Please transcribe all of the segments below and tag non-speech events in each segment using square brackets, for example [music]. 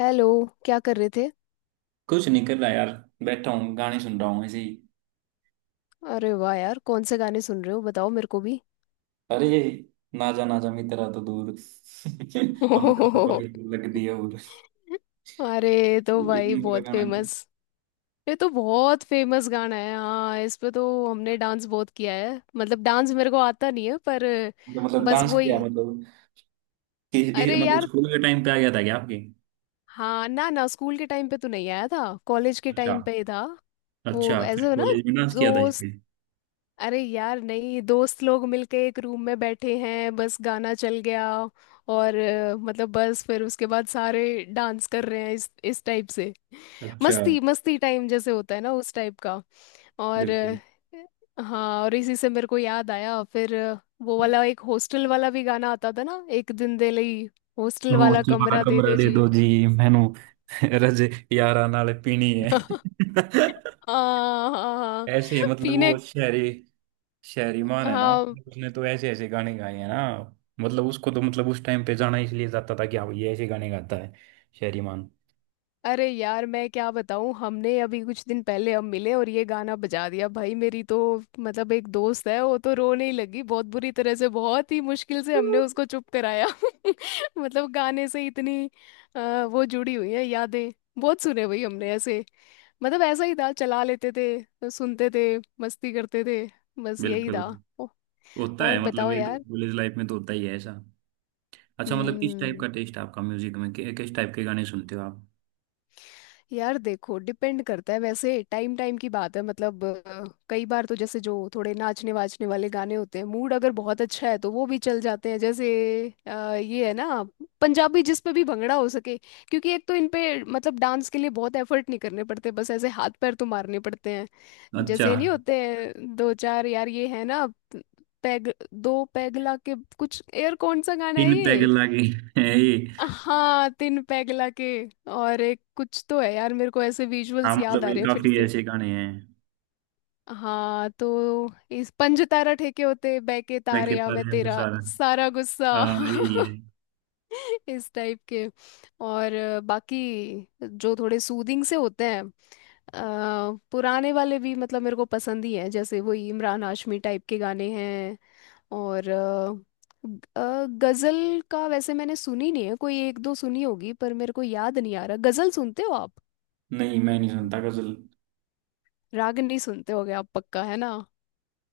Hello. क्या कर रहे थे? कुछ नहीं कर रहा यार। बैठा हूँ गाने सुन रहा हूँ ऐसे ही। अरे वाह यार, कौन से गाने सुन रहे हो, बताओ मेरे को भी। अरे ना जा मित्रा तो दूर [laughs] हम तो तुम्हारे दूर लग दिया। [laughs] और अरे तो एक भाई मिनट का बहुत गाना है। तो फेमस। ये तो बहुत फेमस गाना है हाँ, इस पे तो हमने डांस बहुत किया है। मतलब डांस मेरे को आता नहीं है पर मतलब बस डांस किया वही। मतलब कि कि- अरे मतलब यार, स्कूल के टाइम पे आ गया था क्या आपके? हाँ, ना ना स्कूल के टाइम पे तो नहीं आया था, कॉलेज के अच्छा। टाइम पे ही था। वो अच्छा, ऐसे फिर हो ना, कॉलेज में डांस किया था इस जो पे? अरे यार नहीं, दोस्त लोग मिलके एक रूम में बैठे हैं, बस गाना चल गया और मतलब बस फिर उसके बाद सारे डांस कर रहे हैं इस टाइप से। अच्छा। मस्ती मस्ती टाइम जैसे होता है ना, उस टाइप का। और बिल्कुल। हाँ, और इसी से मेरे को याद आया फिर वो वाला एक हॉस्टल वाला भी गाना आता था ना, एक दिन दे लई, हॉस्टल ओ वाला चलवा कमरा दे कमरा दो दे दो जी। जी, मैनू [laughs] रज यारा नाल पीनी है [laughs] [laughs] हाँ हाँ हाँ। ऐसे मतलब पीने। वो शहरीमान है ना। हाँ, उसने तो ऐसे ऐसे गाने गाए हैं ना। मतलब उसको तो मतलब उस टाइम पे जाना इसलिए जाता था कि हाँ ये ऐसे गाने गाता है शहरीमान। अरे यार मैं क्या बताऊं, हमने अभी कुछ दिन पहले हम मिले और ये गाना बजा दिया भाई, मेरी तो, मतलब एक दोस्त है, वो तो रोने ही लगी बहुत बुरी तरह से। बहुत ही मुश्किल से हमने उसको चुप कराया। [laughs] मतलब गाने से इतनी वो जुड़ी हुई है यादें। बहुत सुने भाई हमने ऐसे। मतलब ऐसा ही था, चला लेते थे, सुनते थे, मस्ती करते थे, बस यही बिल्कुल। था। औ- होता और है मतलब बताओ ये तो यार। कॉलेज लाइफ में तो होता ही है ऐसा। अच्छा मतलब किस टाइप हम्म। का टेस्ट है आपका म्यूजिक में कि, किस टाइप के गाने सुनते हो आप? यार देखो डिपेंड करता है, वैसे टाइम टाइम की बात है। मतलब कई बार तो जैसे जो थोड़े नाचने वाचने वाले गाने होते हैं, मूड अगर बहुत अच्छा है तो वो भी चल जाते हैं। जैसे ये है ना, पंजाबी जिस पे भी भंगड़ा हो सके। क्योंकि एक तो इन पे मतलब डांस के लिए बहुत एफर्ट नहीं करने पड़ते, बस ऐसे हाथ पैर तो मारने पड़ते हैं। अच्छा। जैसे नहीं होते हैं दो चार यार, ये है ना, पैग दो पैगला के कुछ, यार कौन सा गाना है 3 पैग ये? लागे है ये। हाँ, तीन पैग लाके। और एक कुछ तो है यार, मेरे को ऐसे हाँ विजुअल्स याद मतलब आ ये रहे हैं फिर काफी से। ऐसे गाने हैं। हाँ तो इस पंज तारा ठेके होते बहके तारे, या पैकेटर मैं है वो तेरा सारा। सारा गुस्सा। हाँ यही है। [laughs] इस टाइप के। और बाकी जो थोड़े सूदिंग से होते हैं पुराने वाले भी, मतलब मेरे को पसंद ही है। जैसे वही इमरान हाशमी टाइप के गाने हैं। और गजल का वैसे मैंने सुनी नहीं है, कोई एक दो सुनी होगी पर मेरे को याद नहीं आ रहा। गजल सुनते हो आप? नहीं, मैं नहीं सुनता गजल। रागनी सुनते होगे आप, पक्का है ना।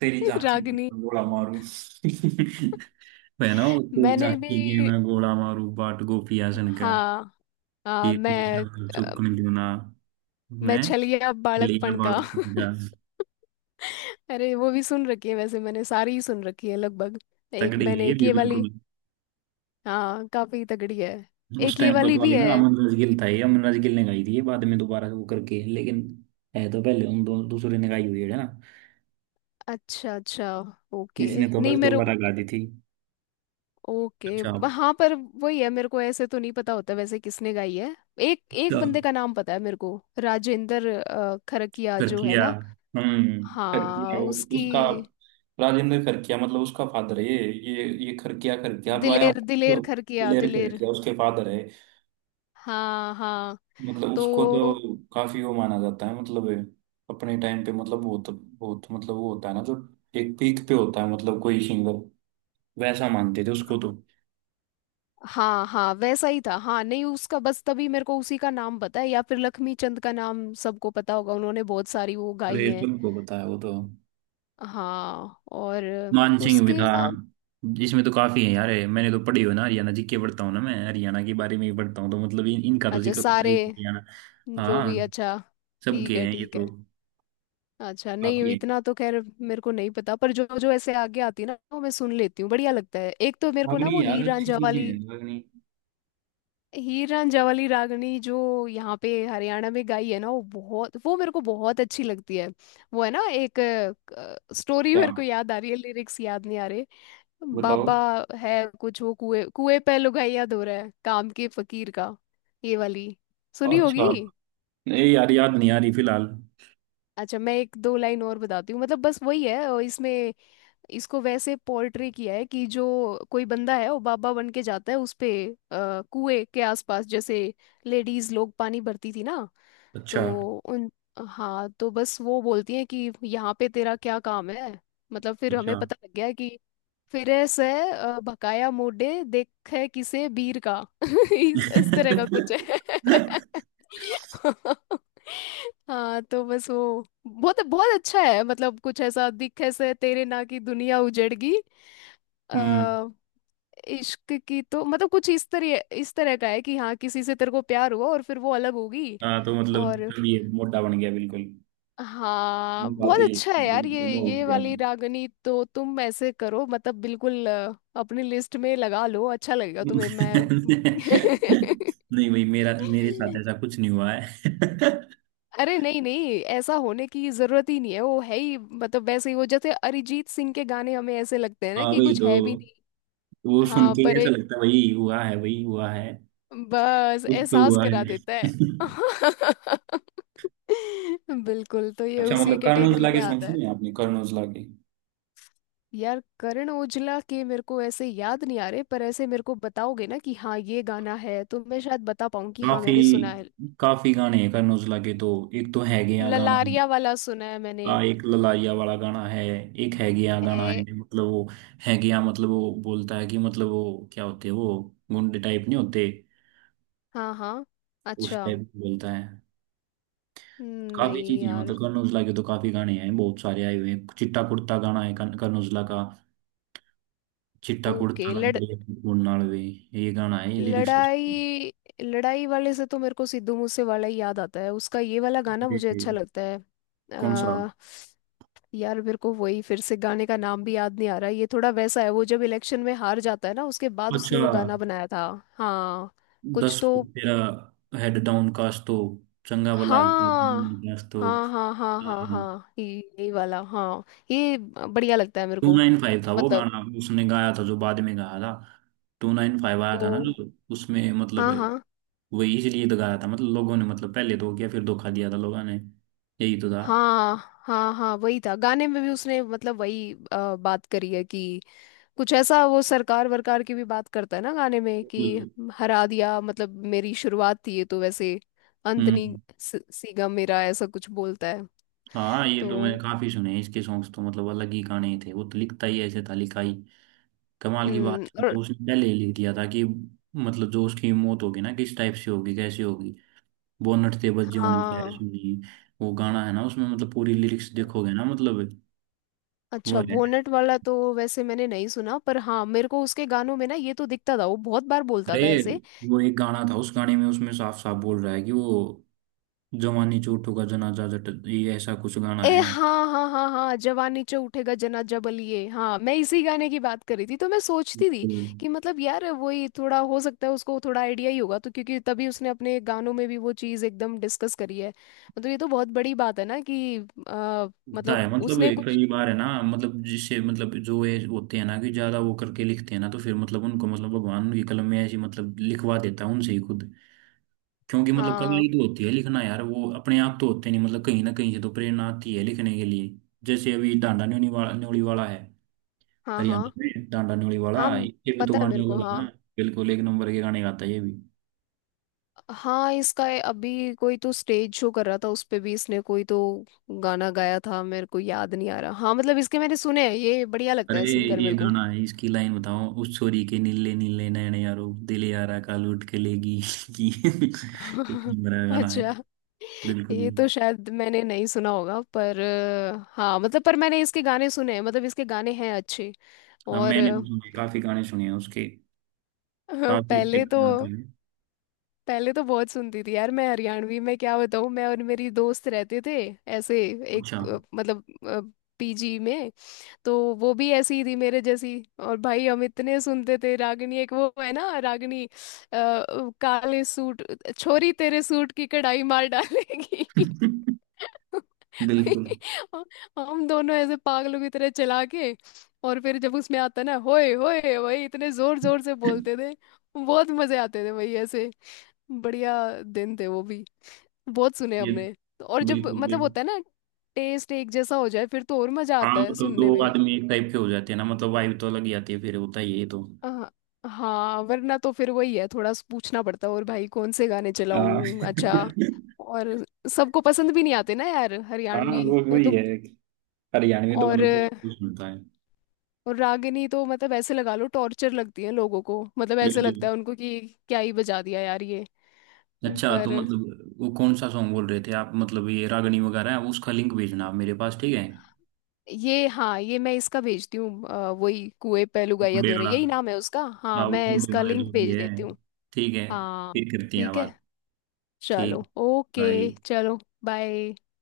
तेरी [laughs] झांकी की रागनी। बंडोला मारूं [laughs] వేనా मैंने भी, ఏమైనా గోళామారు పాటు గోపి అసనక हाँ ఈ हाँ, मैं अ, चुक्कని दूना मैं मैं छलिया लिया बालकपन बाल का। [laughs] का। अरे वो भी सुन रखी है, वैसे मैंने सारी ही सुन रखी है लगभग। एक तगड़ी है मैंने ये एक भी ये वाली। बिल्कुल। हाँ, काफी तगड़ी है। उस एक ये टाइम पर वाली तो भी आई है। ना अमन राज गिल था, ये अमन राज गिल ने गाई थी ये बाद में, दोबारा से वो करके लेकिन है तो पहले उन दो दूसरे ने गाई हुई है ना। अच्छा अच्छा, ओके। इसने तो नहीं बस मेरे, दोबारा गा दी थी। ओके अच्छा। हाँ, पर वही है मेरे को ऐसे तो नहीं पता होता वैसे किसने गाई है। एक एक बंदे का नाम पता है मेरे को, राजेंद्र खरकिया जो है फिरकिया। ना। हम्म। खरकिया हाँ वो उसकी, उसका। राजेंद्र खरकिया मतलब उसका फादर है ये खरकिया खरकिया अब आया हूँ। दिलेर दिलेर तो खरकिया प्लेयर दिलेर। खरकिया उसके फादर है। हाँ हाँ मतलब उसको तो, तो काफी वो माना जाता है मतलब अपने टाइम पे मतलब बहुत बहुत मतलब वो होता है ना जो एक पीक पे होता है मतलब कोई सिंगर, वैसा मानते थे उसको तो। हाँ हाँ वैसा ही था हाँ। नहीं उसका बस, तभी मेरे को उसी का नाम पता है या फिर लक्ष्मी चंद का नाम सबको पता होगा, उन्होंने बहुत सारी वो और गाई ये हैं। सबको बताया वो तो। हाँ और मानसिंह भी उसके था। अलावा, इसमें तो काफी है यार, मैंने तो पढ़ी हो ना, हरियाणा जीके पढ़ता हूँ ना मैं, हरियाणा के बारे में ही पढ़ता हूँ, तो मतलब इन, इनका तो अच्छा जिक्र होता ही सारे है हरियाणा। जो भी, हाँ अच्छा, ठीक सबके है हैं ये ठीक है। तो। अच्छा नहीं, काफी है। इतना तो खैर मेरे को नहीं पता, पर जो जो ऐसे आगे आती है ना वो मैं सुन लेती हूँ, बढ़िया लगता है। एक तो मेरे को ना अग्नि वो यार, हीर अच्छी रांझा चीजें वाली, हैं अग्नि। हीर रांझा वाली रागनी जो यहाँ पे हरियाणा में गाई है ना, वो बहुत, वो मेरे को बहुत अच्छी लगती है। वो है ना एक स्टोरी, क्या मेरे को याद आ रही है, लिरिक्स याद नहीं आ रहे। बताओ? बाबा है कुछ, वो कुएं कुएं पे लुगाइया धो रहा है काम के फकीर का, ये वाली सुनी होगी। अच्छा नहीं यार, याद नहीं आ रही फिलहाल। अच्छा मैं एक दो लाइन और बताती हूँ, मतलब बस वही है और इसमें इसको वैसे पोर्ट्रे किया है कि जो कोई बंदा है वो बाबा बन के जाता है, उस पे कुएं के आसपास जैसे लेडीज लोग पानी भरती थी ना, अच्छा तो उन, हाँ तो बस वो बोलती हैं कि यहाँ पे तेरा क्या काम है, मतलब फिर हमें अच्छा। पता लग गया है कि फिरे से, भकाया मोड़े देखे किसे बीर का। [laughs] इस तरह का कुछ है। [laughs] [laughs] हाँ, तो बस वो बहुत बहुत अच्छा है, मतलब कुछ ऐसा दिखे से तेरे ना की दुनिया उजड़गी, हम्म। अ, इश्क की तो मतलब कुछ इस तरह का है कि हाँ, किसी से तेरे को प्यार हुआ और फिर वो अलग होगी। हाँ तो मतलब और अभी ये मोटा बन गया बिल्कुल। हाँ, बहुत बातें अच्छा है यार मतलब, ये हो ये गया। वाली रागनी तो तुम ऐसे करो, मतलब बिल्कुल अपनी लिस्ट में लगा लो, अच्छा [laughs] लगेगा तुम्हें मैं। [laughs] नहीं भाई, मेरा मेरे साथ ऐसा कुछ नहीं हुआ है [laughs] अरे नहीं नहीं, ऐसा होने की जरूरत ही नहीं है, वो है ही मतलब वैसे ही, वो जैसे अरिजीत सिंह के गाने हमें ऐसे लगते हैं ना हाँ कि भाई कुछ तो है भी नहीं, वो सुन हाँ, के ही पर ऐसा एक लगता है वही हुआ है वही हुआ है। बस कुछ तो एहसास हुआ करा है [laughs] देता है। [laughs] बिल्कुल, तो ये अच्छा उसी मतलब कैटेगरी कर्नोजला में के सॉन्ग आता है। सुने हैं आपने, कर्नोजला के? यार करण ओजला के मेरे को ऐसे याद नहीं आ रहे, पर ऐसे मेरे को बताओगे ना कि हाँ ये गाना है, तो मैं शायद बता पाऊँ कि हाँ, काफी। मैंने सुना है। काफी गाने हैं करण औजला के तो। एक तो है गया गाना। ललारिया वाला सुना है मैंने। का एक ललारिया वाला गाना है। एक है गया गाना है है, मतलब वो है गया मतलब वो बोलता है कि मतलब वो क्या होते हैं वो गुंडे टाइप नहीं होते, हाँ हाँ। उस अच्छा, टाइप बोलता है। काफी नहीं चीजें हैं यार, मतलब, करण औजला के तो काफी गाने हैं, बहुत सारे आए हुए हैं। चिट्टा कुर्ता गाना है करण करण औजला का। चिट्टा कुर्ता ओके लंबे नाल वे, ये गाना है ये लिरिक्स। लड़ाई, लड़ाई वाले से तो मेरे को सिद्धू मूसे वाला ही याद आता है, उसका ये वाला गाना अरे। मुझे अच्छा लगता है। कौन सा? आ, यार मेरे को वही, फिर से गाने का नाम भी याद नहीं आ रहा, ये थोड़ा वैसा है वो जब इलेक्शन में हार जाता है ना उसके बाद उसने वो अच्छा गाना बनाया था। हाँ कुछ दस तो, फुट तेरा हेड डाउन काश तो, चंगा भला हंसता हाँ नहीं, काश तो। हाँ हाँ हाँ हाँ हाँ। हाँ ये, यही वाला हाँ, ये बढ़िया लगता है मेरे टू को। नाइन फाइव था वो मतलब, गाना, उसने गाया था जो बाद में गाया था। 295 आया ओ था ना जो, उसमें मतलब हाँ हाँ, वही इसलिए तो गाया था मतलब लोगों ने, मतलब पहले तो क्या फिर धोखा दिया था लोगों ने यही तो हाँ हाँ हाँ हाँ, वही था, गाने में भी उसने मतलब वही बात करी है कि कुछ ऐसा, वो सरकार वरकार की भी बात करता है ना गाने में कि था। हरा दिया, मतलब मेरी शुरुआत थी ये तो, वैसे अंत नहीं, हम्म। सीगा मेरा, ऐसा कुछ बोलता है। हाँ ये तो मैंने तो काफी सुने हैं इसके सॉन्ग्स तो, मतलब अलग ही गाने थे वो तो, लिखता ही ऐसे था लिखाई, कमाल की बात है। और, तो उसने पहले ही लिख दिया था कि मतलब जो उसकी मौत होगी ना किस टाइप से होगी कैसे होगी। बोनट से बजे होने खैर हाँ। सुनी वो गाना है ना, उसमें मतलब पूरी लिरिक्स देखोगे ना मतलब वो अच्छा है। बोनट वाला तो वैसे मैंने नहीं सुना, पर हाँ, मेरे को उसके गानों में ना ये तो दिखता था, वो बहुत बार बोलता अरे था ऐसे। वो एक गाना था, उस गाने में उसमें साफ साफ बोल रहा है कि वो जवानी चोटों का जनाजा जट, ये ऐसा कुछ गाना ए है। हाँ हाँ हाँ हाँ, जवान नीचे उठेगा जना जबल, ये हाँ मैं इसी गाने की बात कर रही थी। तो मैं सोचती थी बिल्कुल। कि मतलब यार वही, थोड़ा हो सकता है उसको थोड़ा आइडिया ही होगा तो, क्योंकि तभी उसने अपने गानों में भी वो चीज़ एकदम डिस्कस करी है, मतलब ये तो बहुत बड़ी बात है ना कि आ, होता है मतलब मतलब उसने ये कुछ, कई बार है ना, मतलब जिससे मतलब जो ये होते हैं ना कि ज्यादा वो करके लिखते हैं ना, तो फिर मतलब उनको मतलब भगवान उनकी कलम में ऐसी मतलब लिखवा देता है उनसे ही खुद। क्योंकि मतलब कला हाँ ही तो होती है लिखना यार, वो अपने आप तो होते नहीं, मतलब कहीं ना कहीं से तो प्रेरणा आती है लिखने के लिए। जैसे अभी डांडा न्योली वाला, है हाँ हरियाणा हाँ में डांडा न्योली वाला, हाँ ये भी तो पता है गाने मेरे को अलग है हाँ। ना। बिल्कुल एक नंबर के गाने गाता है ये भी। हाँ इसका ये अभी कोई तो स्टेज शो कर रहा था, उस पे भी इसने कोई तो गाना गाया था, मेरे को याद नहीं आ रहा। हाँ मतलब इसके मैंने सुने हैं, ये बढ़िया लगता अरे है सिंगर ये मेरे को। गाना है इसकी लाइन बताओ, उस छोरी के नीले नीले नयन यारो दिल यारा का लूट के लेगी की [laughs] एक [laughs] नंबर का गाना है अच्छा, बिल्कुल। ये तो शायद मैंने नहीं सुना होगा, पर हाँ मतलब पर मैंने इसके गाने सुने हैं, मतलब इसके गाने हैं अच्छे। अब और [laughs] मैंने तो सुने काफी गाने सुने हैं उसके हाँ, काफी अच्छे पहले तो, गाने आते हैं पहले तो बहुत सुनती थी यार मैं हरियाणवी में, क्या बताऊँ मैं और मेरी दोस्त रहते थे ऐसे अच्छा एक मतलब पीजी में, तो वो भी ऐसी ही थी मेरे जैसी, और भाई हम इतने सुनते थे रागिनी, एक वो है ना रागिनी काले सूट, छोरी तेरे सूट की कढ़ाई मार डालेगी। [laughs] बिल्कुल हम दोनों ऐसे पागलों की तरह चला के, और फिर जब उसमें आता ना होए होए, वही इतने जोर जोर से बोलते थे। बहुत मजे आते थे वही ऐसे। बढ़िया दिन थे वो भी, बहुत सुने ये हमने। और जब बिल्कुल मतलब बिल्कुल। होता है ना टेस्ट एक जैसा हो जाए फिर तो और मजा हाँ आता वो है तो दो सुनने में। आदमी एक टाइप के हो जाते हैं ना, मतलब वाइब तो अलग ही आती है फिर, होता ही है ये तो। हाँ, हाँ, वरना तो फिर वही है, थोड़ा सा पूछना पड़ता है और भाई कौन से गाने हाँ [laughs] चलाऊं। अच्छा, और सबको पसंद भी नहीं आते ना यार हाँ हरियाणवी, वो ये वही तो। है। हरियाणवी तो और मतलब कोई तो सुनता है। और रागिनी तो मतलब ऐसे लगा लो, टॉर्चर लगती है लोगों को, मतलब ऐसे लगता बिल्कुल। है उनको कि क्या ही बजा दिया यार ये। अच्छा तो पर, मतलब वो कौन सा सॉन्ग बोल रहे थे आप, मतलब ये रागनी वगैरह है उसका लिंक भेजना आप मेरे पास, ठीक है? ये हाँ ये मैं इसका भेजती हूँ, वही कुएं पे लुगाइया बर्थडे दोरे, वाला। यही नाम है उसका हाँ, हाँ वो मैं बर्थडे इसका वाला लिंक जो भी भेज है। देती हूँ। ठीक है। हाँ, फिर करती हैं ठीक है। बात। चलो ठीक ओके, भाई। चलो बाय।